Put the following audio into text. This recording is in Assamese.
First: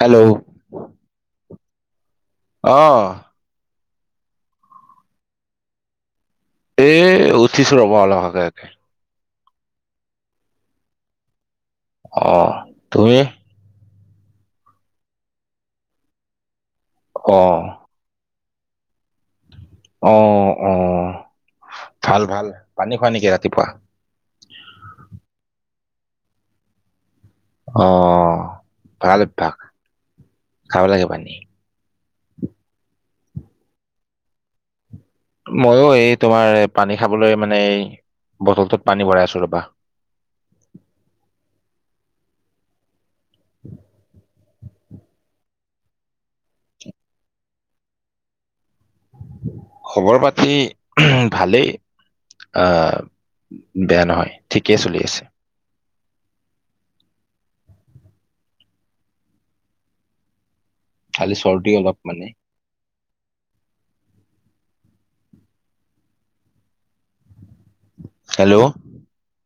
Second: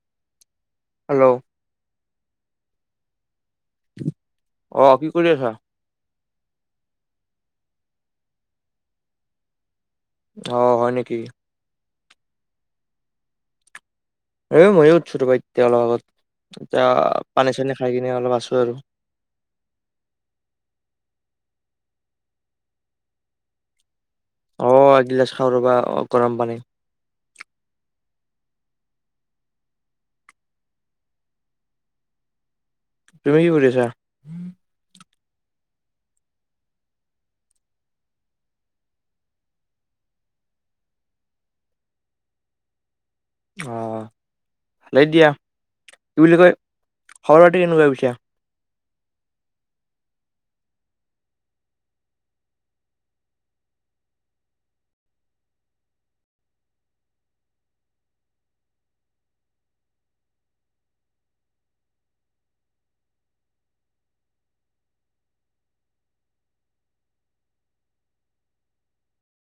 হেল্ল হেল্ল অঁ অঁ কি কৰি আছা? এ উঠিছো ৰবা অল আগে। অ হয় নেকি? অঁ, ‌ তুমি? এই ময়ো উঠছোঁ ৰবা এতিয়া অলপ আগত এতিয়া অ পানী চানী খাই কিনে অলপ আছো আৰু। অঁ অঁ ভাল ভাল, পানী খোৱা নেকি ৰাতিপুৱা? অঁ এগিলাচ খাওঁ ৰ'বা অ গৰম পানী। অ ভাল অভ্যাস খাব লাগে পানী। তুমি কি কৰি আছা? মইও এই তোমাৰ পানী খাবলৈ মানে এই বটলটোত পানী ভৰাই আছো ৰবা। অঁ হালেই দিয়া, কি বুলি কয়? ঘৰতে এনেকুৱা বুজিছা? খবৰ পাতি ভালেই। আহ, বেয়া নহয় ঠিকেই চলি আছে। খালি চৰ্দি অলপ মানে। হেল্ল'?